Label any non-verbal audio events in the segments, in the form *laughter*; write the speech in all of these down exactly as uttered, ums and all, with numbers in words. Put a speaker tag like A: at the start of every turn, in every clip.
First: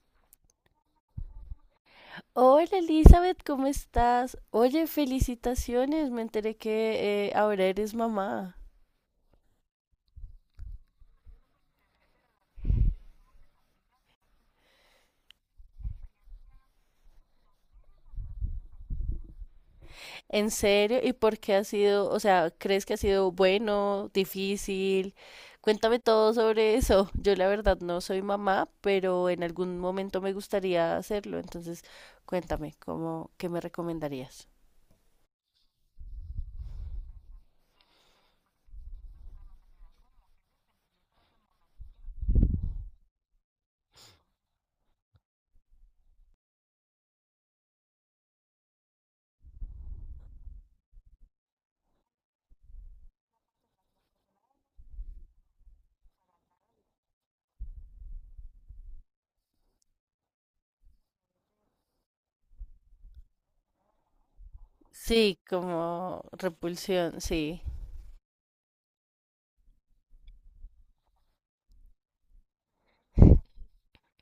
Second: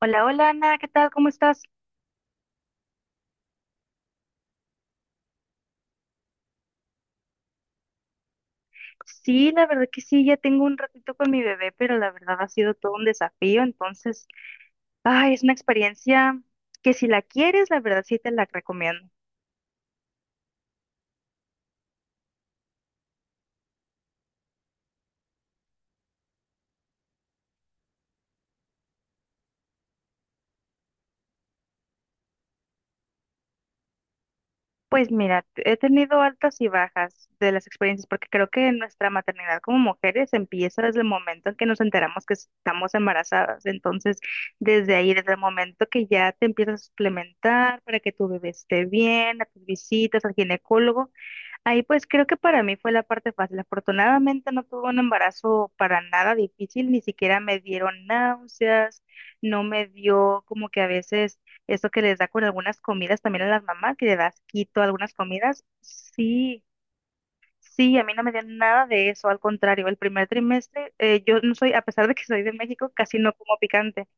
A: Hola, hola Ana, ¿qué tal? ¿Cómo estás?
B: Hola Elizabeth, ¿cómo estás? Oye, felicitaciones, me enteré que eh, ahora eres mamá.
A: Sí, la verdad que sí, ya tengo un ratito con mi bebé, pero la verdad ha sido todo un desafío, entonces, ay, es una experiencia que si la quieres, la verdad sí te la recomiendo.
B: ¿En serio? ¿Y por qué ha sido, o sea, crees que ha sido bueno, difícil? Cuéntame todo sobre eso. Yo la verdad no soy mamá, pero en algún momento me gustaría hacerlo, entonces cuéntame, ¿cómo, qué me recomendarías?
A: Pues mira, he tenido altas y bajas de las experiencias, porque creo que nuestra maternidad como mujeres empieza desde el momento en que nos enteramos que estamos embarazadas, entonces, desde ahí, desde el momento que ya te empiezas a suplementar para que tu bebé esté bien, a tus visitas al ginecólogo. Ahí pues creo que para mí fue la parte fácil. Afortunadamente no tuve un embarazo para nada difícil, ni siquiera me dieron náuseas, no me dio como que a veces eso que les da con algunas comidas también a las mamás, que le das quito algunas
B: Sí,
A: comidas.
B: como
A: Sí,
B: repulsión, sí.
A: sí, a mí no me dio nada de eso, al contrario, el primer trimestre, eh, yo no soy, a pesar de que soy de México, casi no como picante,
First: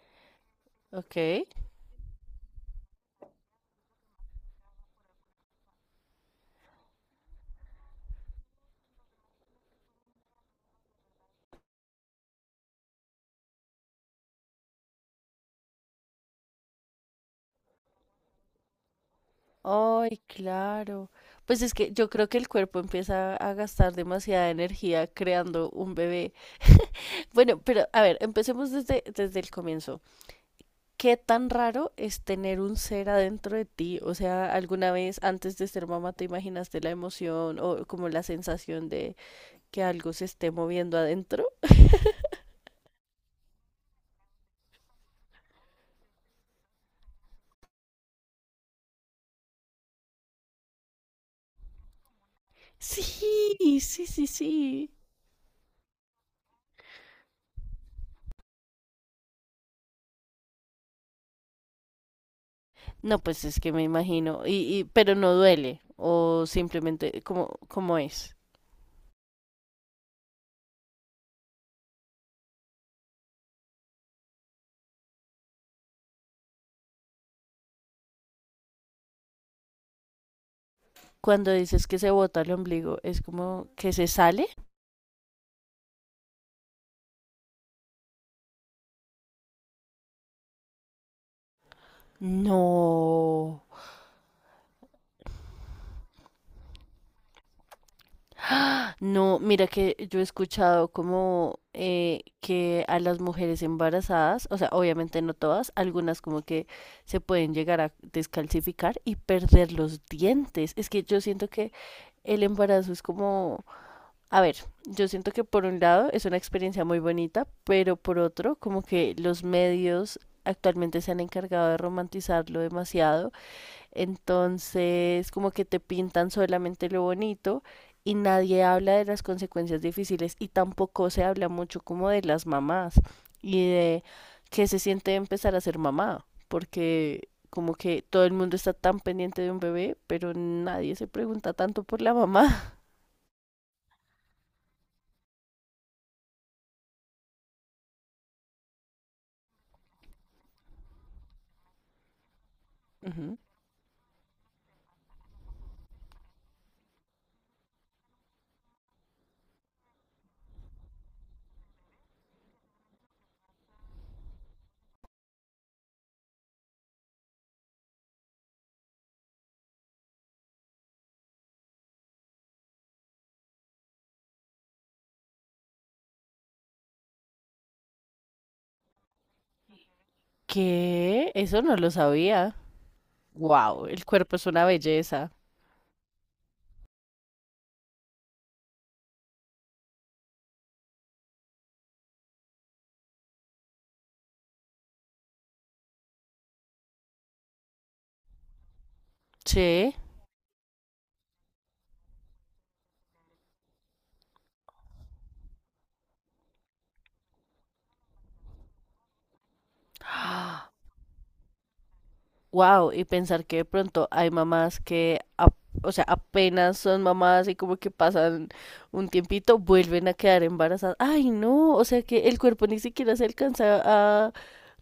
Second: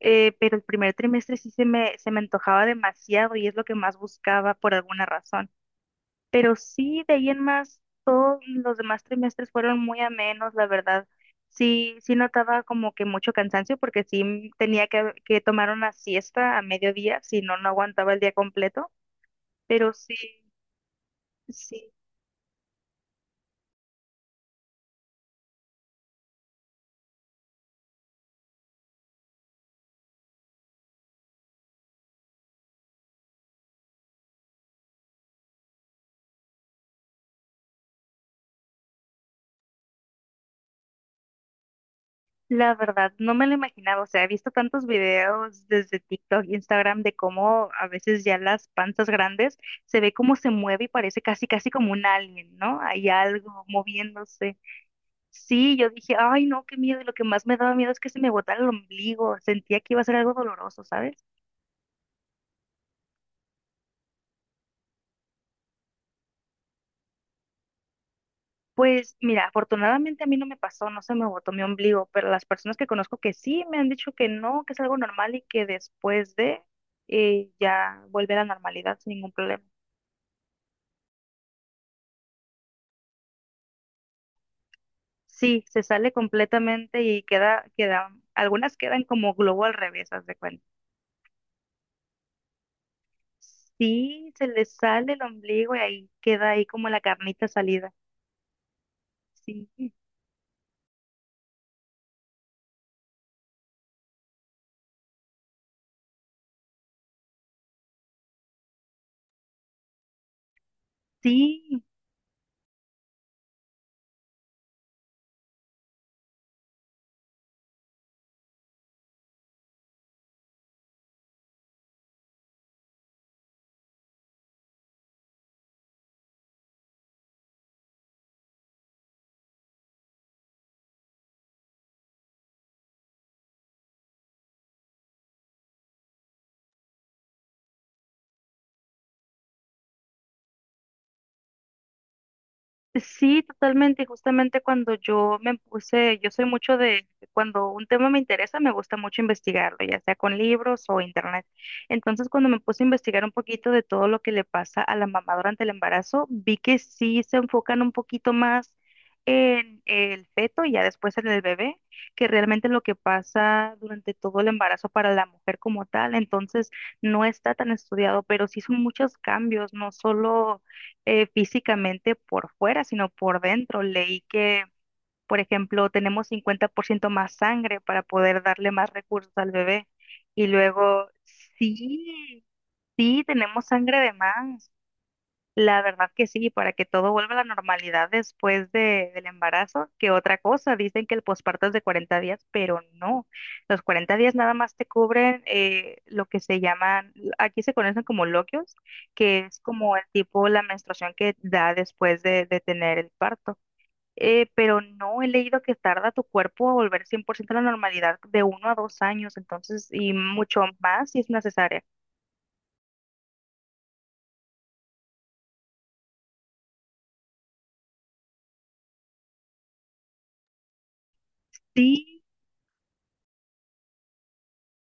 A: eh, pero el primer
B: Ok.
A: trimestre sí se me, se me antojaba demasiado y es lo que más buscaba por alguna razón. Pero sí, de ahí en más, todos los demás trimestres fueron muy amenos, la verdad. Sí, sí notaba como que mucho cansancio porque sí m- tenía que, que tomar una siesta a mediodía, si no, no aguantaba el día completo. Pero sí,
B: Ay, claro. Pues es que
A: sí,
B: yo creo que el cuerpo empieza a gastar demasiada energía creando un bebé. Bueno, pero a ver, empecemos desde, desde el comienzo. ¿Qué tan raro es tener un ser adentro de ti? O sea, ¿alguna vez antes de ser mamá te imaginaste la emoción o como la sensación de que algo se esté moviendo adentro?
A: la verdad, no me lo imaginaba. O sea, he visto tantos videos desde TikTok, Instagram, de cómo a veces ya las panzas grandes se ve cómo se mueve y parece casi, casi como un alien, ¿no? Hay algo
B: Sí, sí, sí,
A: moviéndose.
B: sí.
A: Sí, yo dije, ay, no, qué miedo. Y lo que más me daba miedo es que se me botara el ombligo. Sentía que iba a ser algo doloroso, ¿sabes?
B: No, pues es que me imagino. Y, y, pero no duele. O simplemente, cómo cómo es?
A: Pues mira, afortunadamente a mí no me pasó, no se me botó mi ombligo, pero las personas que conozco que sí me han dicho que no, que es algo normal y que después de eh, ya vuelve a la normalidad sin ningún problema.
B: Cuando dices que se bota el ombligo, ¿es como que se sale?
A: Sí, se sale completamente y queda, queda, algunas quedan como globo al revés, haz de cuenta.
B: No.
A: Sí, se le sale el ombligo y ahí queda ahí como la carnita salida.
B: No, mira
A: Sí,
B: que yo he escuchado como eh, que a las mujeres embarazadas, o sea, obviamente no todas, algunas como que se pueden llegar a descalcificar y perder los dientes. Es que yo siento que
A: sí,
B: el embarazo es como, a ver, yo siento que por un lado es una experiencia muy bonita, pero por otro, como que los medios actualmente se han encargado de romantizarlo demasiado. Entonces, como que te pintan solamente lo bonito y nadie habla de las consecuencias difíciles y tampoco se habla mucho como de las mamás y de qué se siente empezar a ser mamá, porque como que todo el mundo está tan pendiente de un bebé, pero nadie se pregunta tanto por la mamá.
A: sí, totalmente. y justamente cuando yo me puse, yo soy mucho de, cuando un tema me interesa, me gusta mucho investigarlo, ya sea con libros o internet. Entonces, cuando me puse a
B: *laughs*
A: investigar un
B: Ujú.
A: poquito de todo lo que le pasa a la mamá durante el embarazo, vi que sí se enfocan un poquito más en el feto y ya después en el bebé, que realmente lo que pasa durante todo el embarazo para la mujer como tal. Entonces, no está tan estudiado, pero sí son muchos cambios, no solo eh, físicamente por fuera, sino por dentro. Leí que, por ejemplo, tenemos cincuenta por ciento más sangre para poder darle más recursos al bebé. Y luego,
B: ¿Qué? Eso no lo
A: sí,
B: sabía.
A: sí, tenemos
B: Wow,
A: sangre
B: el
A: de
B: cuerpo es una
A: más.
B: belleza.
A: La verdad que sí, para que todo vuelva a la normalidad después de, del embarazo, que otra cosa, dicen que el posparto es de cuarenta días, pero no, los cuarenta días nada más te cubren eh, lo que se llaman, aquí se conocen como loquios, que es
B: Che.
A: como el tipo, la menstruación que da después de, de tener el parto. Eh, pero no he leído que tarda tu cuerpo a volver cien por ciento a la normalidad de uno a dos años, entonces, y mucho
B: *gasps*
A: más si es necesaria.
B: Wow, y pensar que de pronto hay mamás que, ap- o sea, apenas son mamás y como que pasan un tiempito, vuelven a quedar embarazadas. Ay, no, o sea
A: Sí,
B: que el cuerpo ni siquiera se alcanza a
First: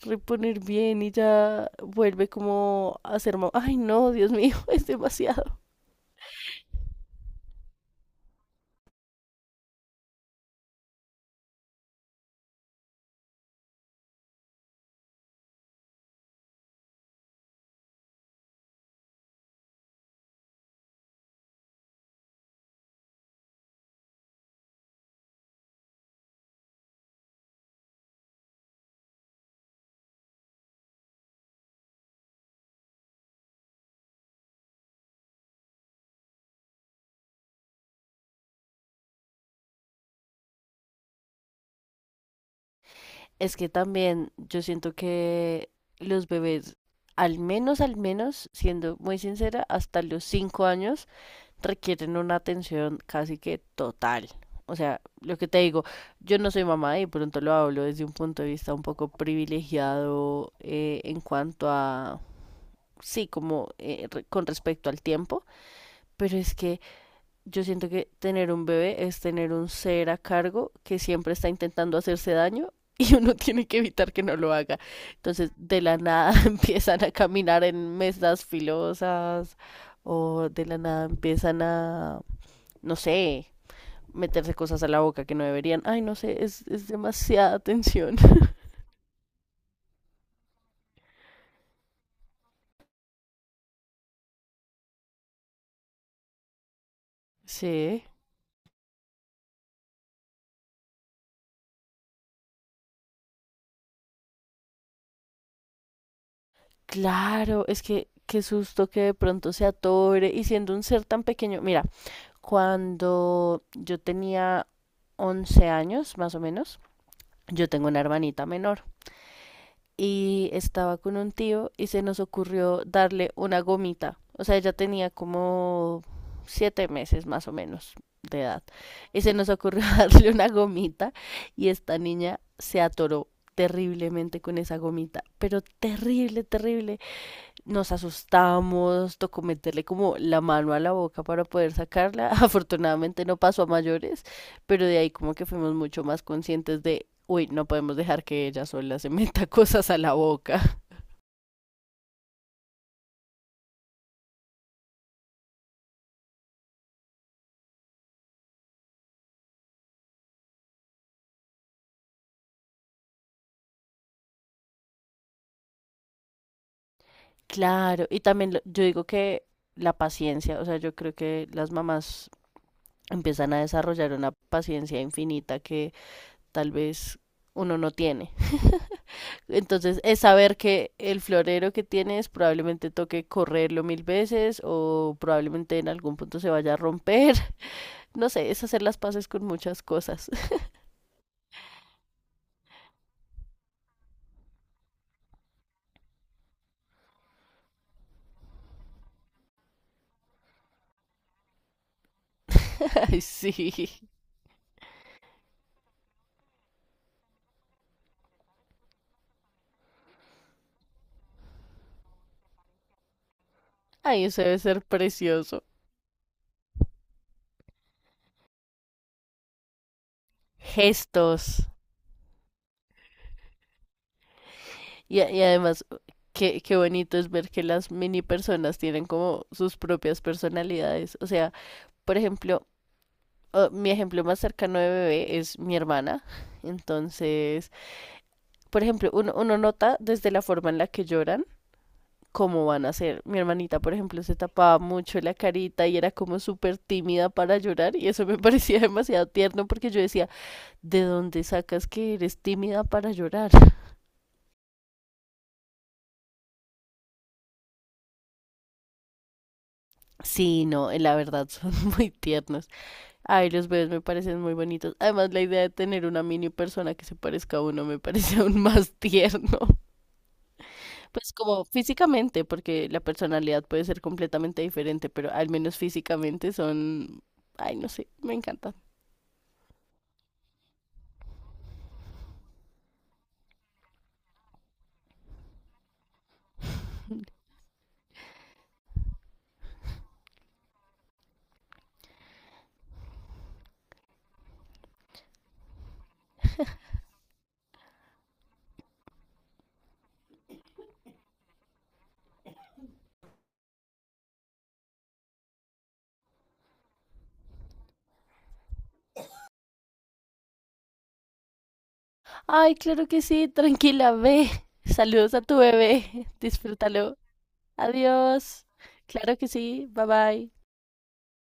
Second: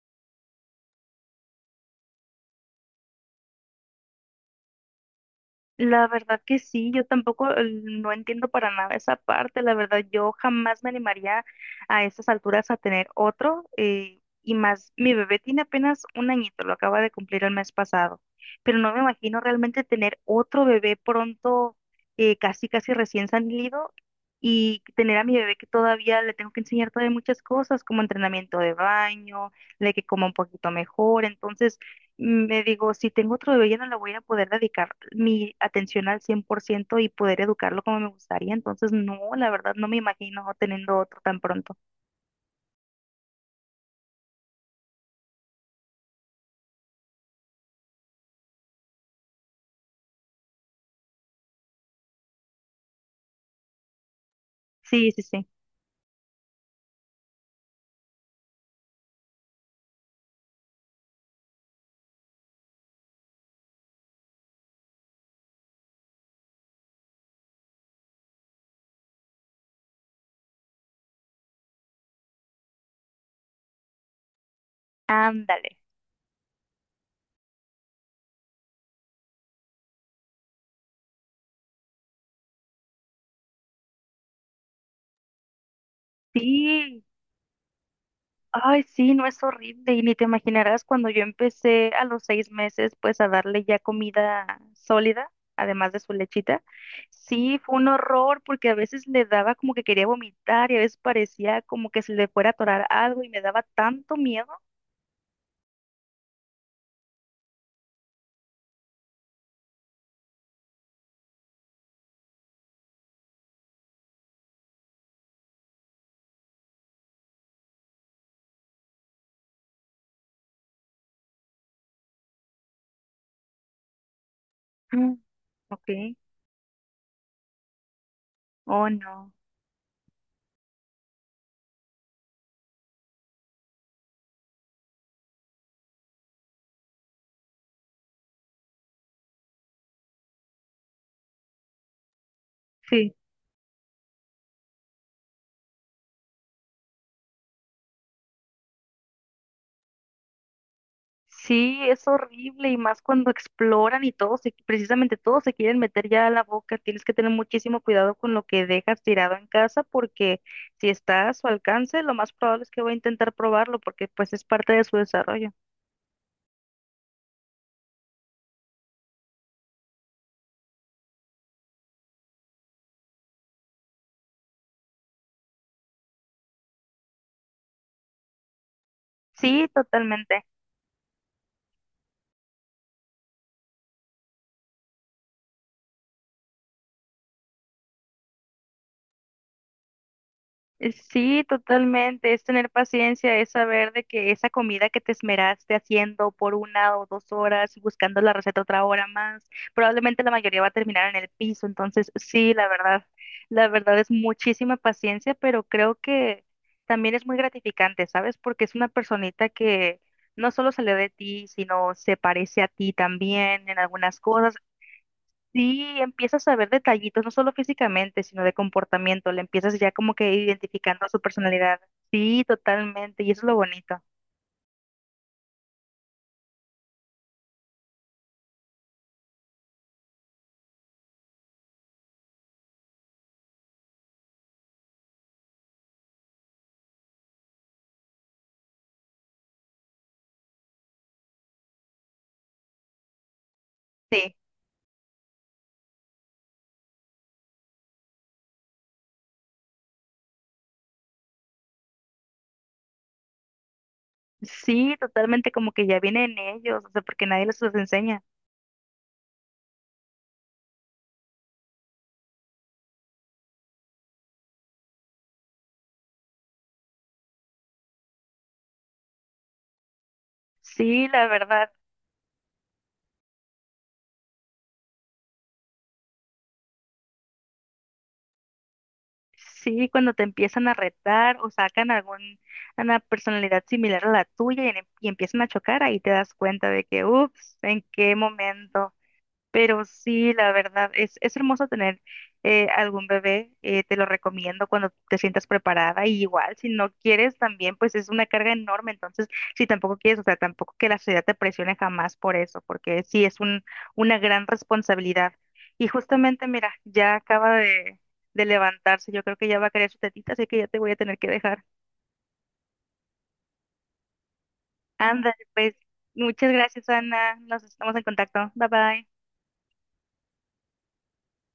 B: reponer bien y ya vuelve como a ser mamá. Ay, no, Dios mío, *laughs* es demasiado.
A: la verdad que sí, yo tampoco eh, no entiendo para nada esa parte, la verdad yo jamás me animaría a esas alturas a tener otro eh, y más, mi bebé tiene apenas un añito, lo acaba de cumplir el mes pasado, pero no me imagino realmente tener otro bebé pronto, eh, casi casi recién salido y tener a mi bebé que todavía le tengo que enseñar todavía muchas cosas como entrenamiento de baño, de que coma un poquito mejor, entonces me digo, si tengo otro bebé ya no le voy a poder dedicar mi atención al cien por ciento y poder educarlo como me gustaría. Entonces, no, la verdad, no me imagino teniendo otro tan pronto.
B: Es que también yo siento que los bebés, al menos, al menos, siendo muy sincera, hasta los cinco años requieren una atención casi que total. O sea,
A: Sí, sí,
B: lo
A: sí.
B: que te digo, yo no soy mamá y de pronto lo hablo desde un punto de vista un poco privilegiado eh, en cuanto a, sí, como eh, re- con respecto al tiempo, pero es que yo siento que tener un bebé es tener un ser a cargo que siempre está intentando hacerse daño y uno *laughs* tiene que evitar que no lo haga. Entonces,
A: Ándale.
B: de la nada *laughs* empiezan a caminar en mesas filosas o de la nada empiezan a no sé, meterse cosas a la boca que no deberían. Ay, no sé, es, es
A: Sí.
B: demasiada tensión.
A: Ay, sí, no es horrible. Y ni te imaginarás cuando yo empecé a los seis meses, pues a darle ya comida sólida, además de su lechita. Sí, fue un
B: Sí,
A: horror porque a veces le daba como que quería vomitar y a veces parecía como que se le fuera a atorar algo y me daba tanto miedo.
B: claro, es que qué susto que de pronto se atore y siendo un ser tan pequeño. Mira, cuando yo tenía once años, más o menos, yo tengo una hermanita menor. Y estaba con un tío y se nos ocurrió darle una gomita. O sea, ella tenía
A: Mm.
B: como
A: Ok.
B: siete meses más o menos de edad.
A: Oh,
B: Y
A: no.
B: se nos ocurrió *laughs* darle una gomita y esta niña se atoró terriblemente con esa gomita, pero terrible, terrible. Nos asustamos, tocó meterle como la mano a la boca para poder sacarla. *laughs*
A: Sí.
B: Afortunadamente no pasó a mayores, pero de ahí como que fuimos mucho más conscientes de, uy, no podemos dejar que ella sola se *laughs* meta cosas a la boca. *laughs*
A: Sí, es horrible y más cuando exploran y todos, se- precisamente todos se quieren meter ya a la boca. Tienes que tener muchísimo cuidado con lo que dejas tirado en casa porque si está a su alcance, lo más probable es que va a intentar probarlo porque pues es parte de su desarrollo.
B: Claro, y también lo- yo digo que la paciencia, o sea, yo creo que las mamás empiezan a desarrollar una paciencia infinita que tal vez uno no tiene.
A: Sí,
B: Entonces es
A: totalmente.
B: saber que el florero que tienes probablemente toque correrlo mil veces o probablemente en algún punto se vaya a romper. *laughs* No sé, es hacer las paces con muchas cosas. *laughs*
A: Eh, Sí, totalmente. Es tener paciencia, es saber de que esa comida que te esmeraste haciendo por una o dos horas y buscando la receta otra hora más, probablemente la mayoría va a terminar en el piso. Entonces, sí, la verdad,
B: Ay,
A: la
B: sí.
A: verdad es muchísima paciencia, pero creo que también es muy gratificante, ¿sabes? Porque es una personita que no solo salió de ti, sino se parece a ti también en algunas
B: Ay, eso
A: cosas.
B: debe ser precioso.
A: Sí, empiezas a ver detallitos, no solo físicamente, sino de comportamiento. Le empiezas ya como que identificando su
B: Gestos.
A: personalidad. Sí, totalmente. Y eso es lo bonito.
B: Y, a- y además, qué, qué bonito es ver que las mini personas tienen como sus propias personalidades. O sea, por ejemplo, oh, mi ejemplo más cercano de bebé es mi hermana. Entonces, por ejemplo, uno, uno nota desde la forma en la que lloran cómo van a ser. Mi hermanita, por ejemplo, se
A: Sí,
B: tapaba mucho la carita y era como súper tímida para llorar y eso me *laughs* parecía demasiado tierno porque yo decía, ¿de dónde sacas que eres tímida para llorar?
A: sí, totalmente como que ya viene en ellos, o sea, porque nadie les los enseña.
B: Sí, no, eh, la verdad son *laughs* muy tiernos. Ay, los bebés me parecen muy bonitos. Además, la idea de tener una mini persona que se parezca a uno me *laughs* parece aún más tierno. *laughs*
A: Sí, la
B: Pues como
A: verdad.
B: físicamente, porque la personalidad puede ser completamente diferente, pero al menos físicamente son, ay, no sé, me encanta.
A: Sí, cuando te empiezan a retar o sacan algún, una personalidad similar a la tuya y, en- y empiezan a chocar, ahí te das cuenta de que, ups, ¿en qué momento? Pero sí, la verdad, es, es hermoso tener eh, algún bebé, eh, te lo recomiendo cuando te sientas preparada y igual si no quieres también, pues es una carga enorme, entonces si tampoco quieres, o sea, tampoco que la sociedad te presione jamás por eso, porque sí es un, una gran responsabilidad. Y justamente, mira, ya acaba de, de levantarse, yo creo que ya va a querer su tetita, así que ya te voy a tener que dejar.
B: Ay, claro que sí, tranquila, ve.
A: Anda,
B: Saludos a tu
A: pues,
B: bebé, *laughs*
A: muchas gracias,
B: disfrútalo.
A: Ana, nos estamos en contacto,
B: Adiós.
A: bye bye.
B: Claro que sí, bye bye.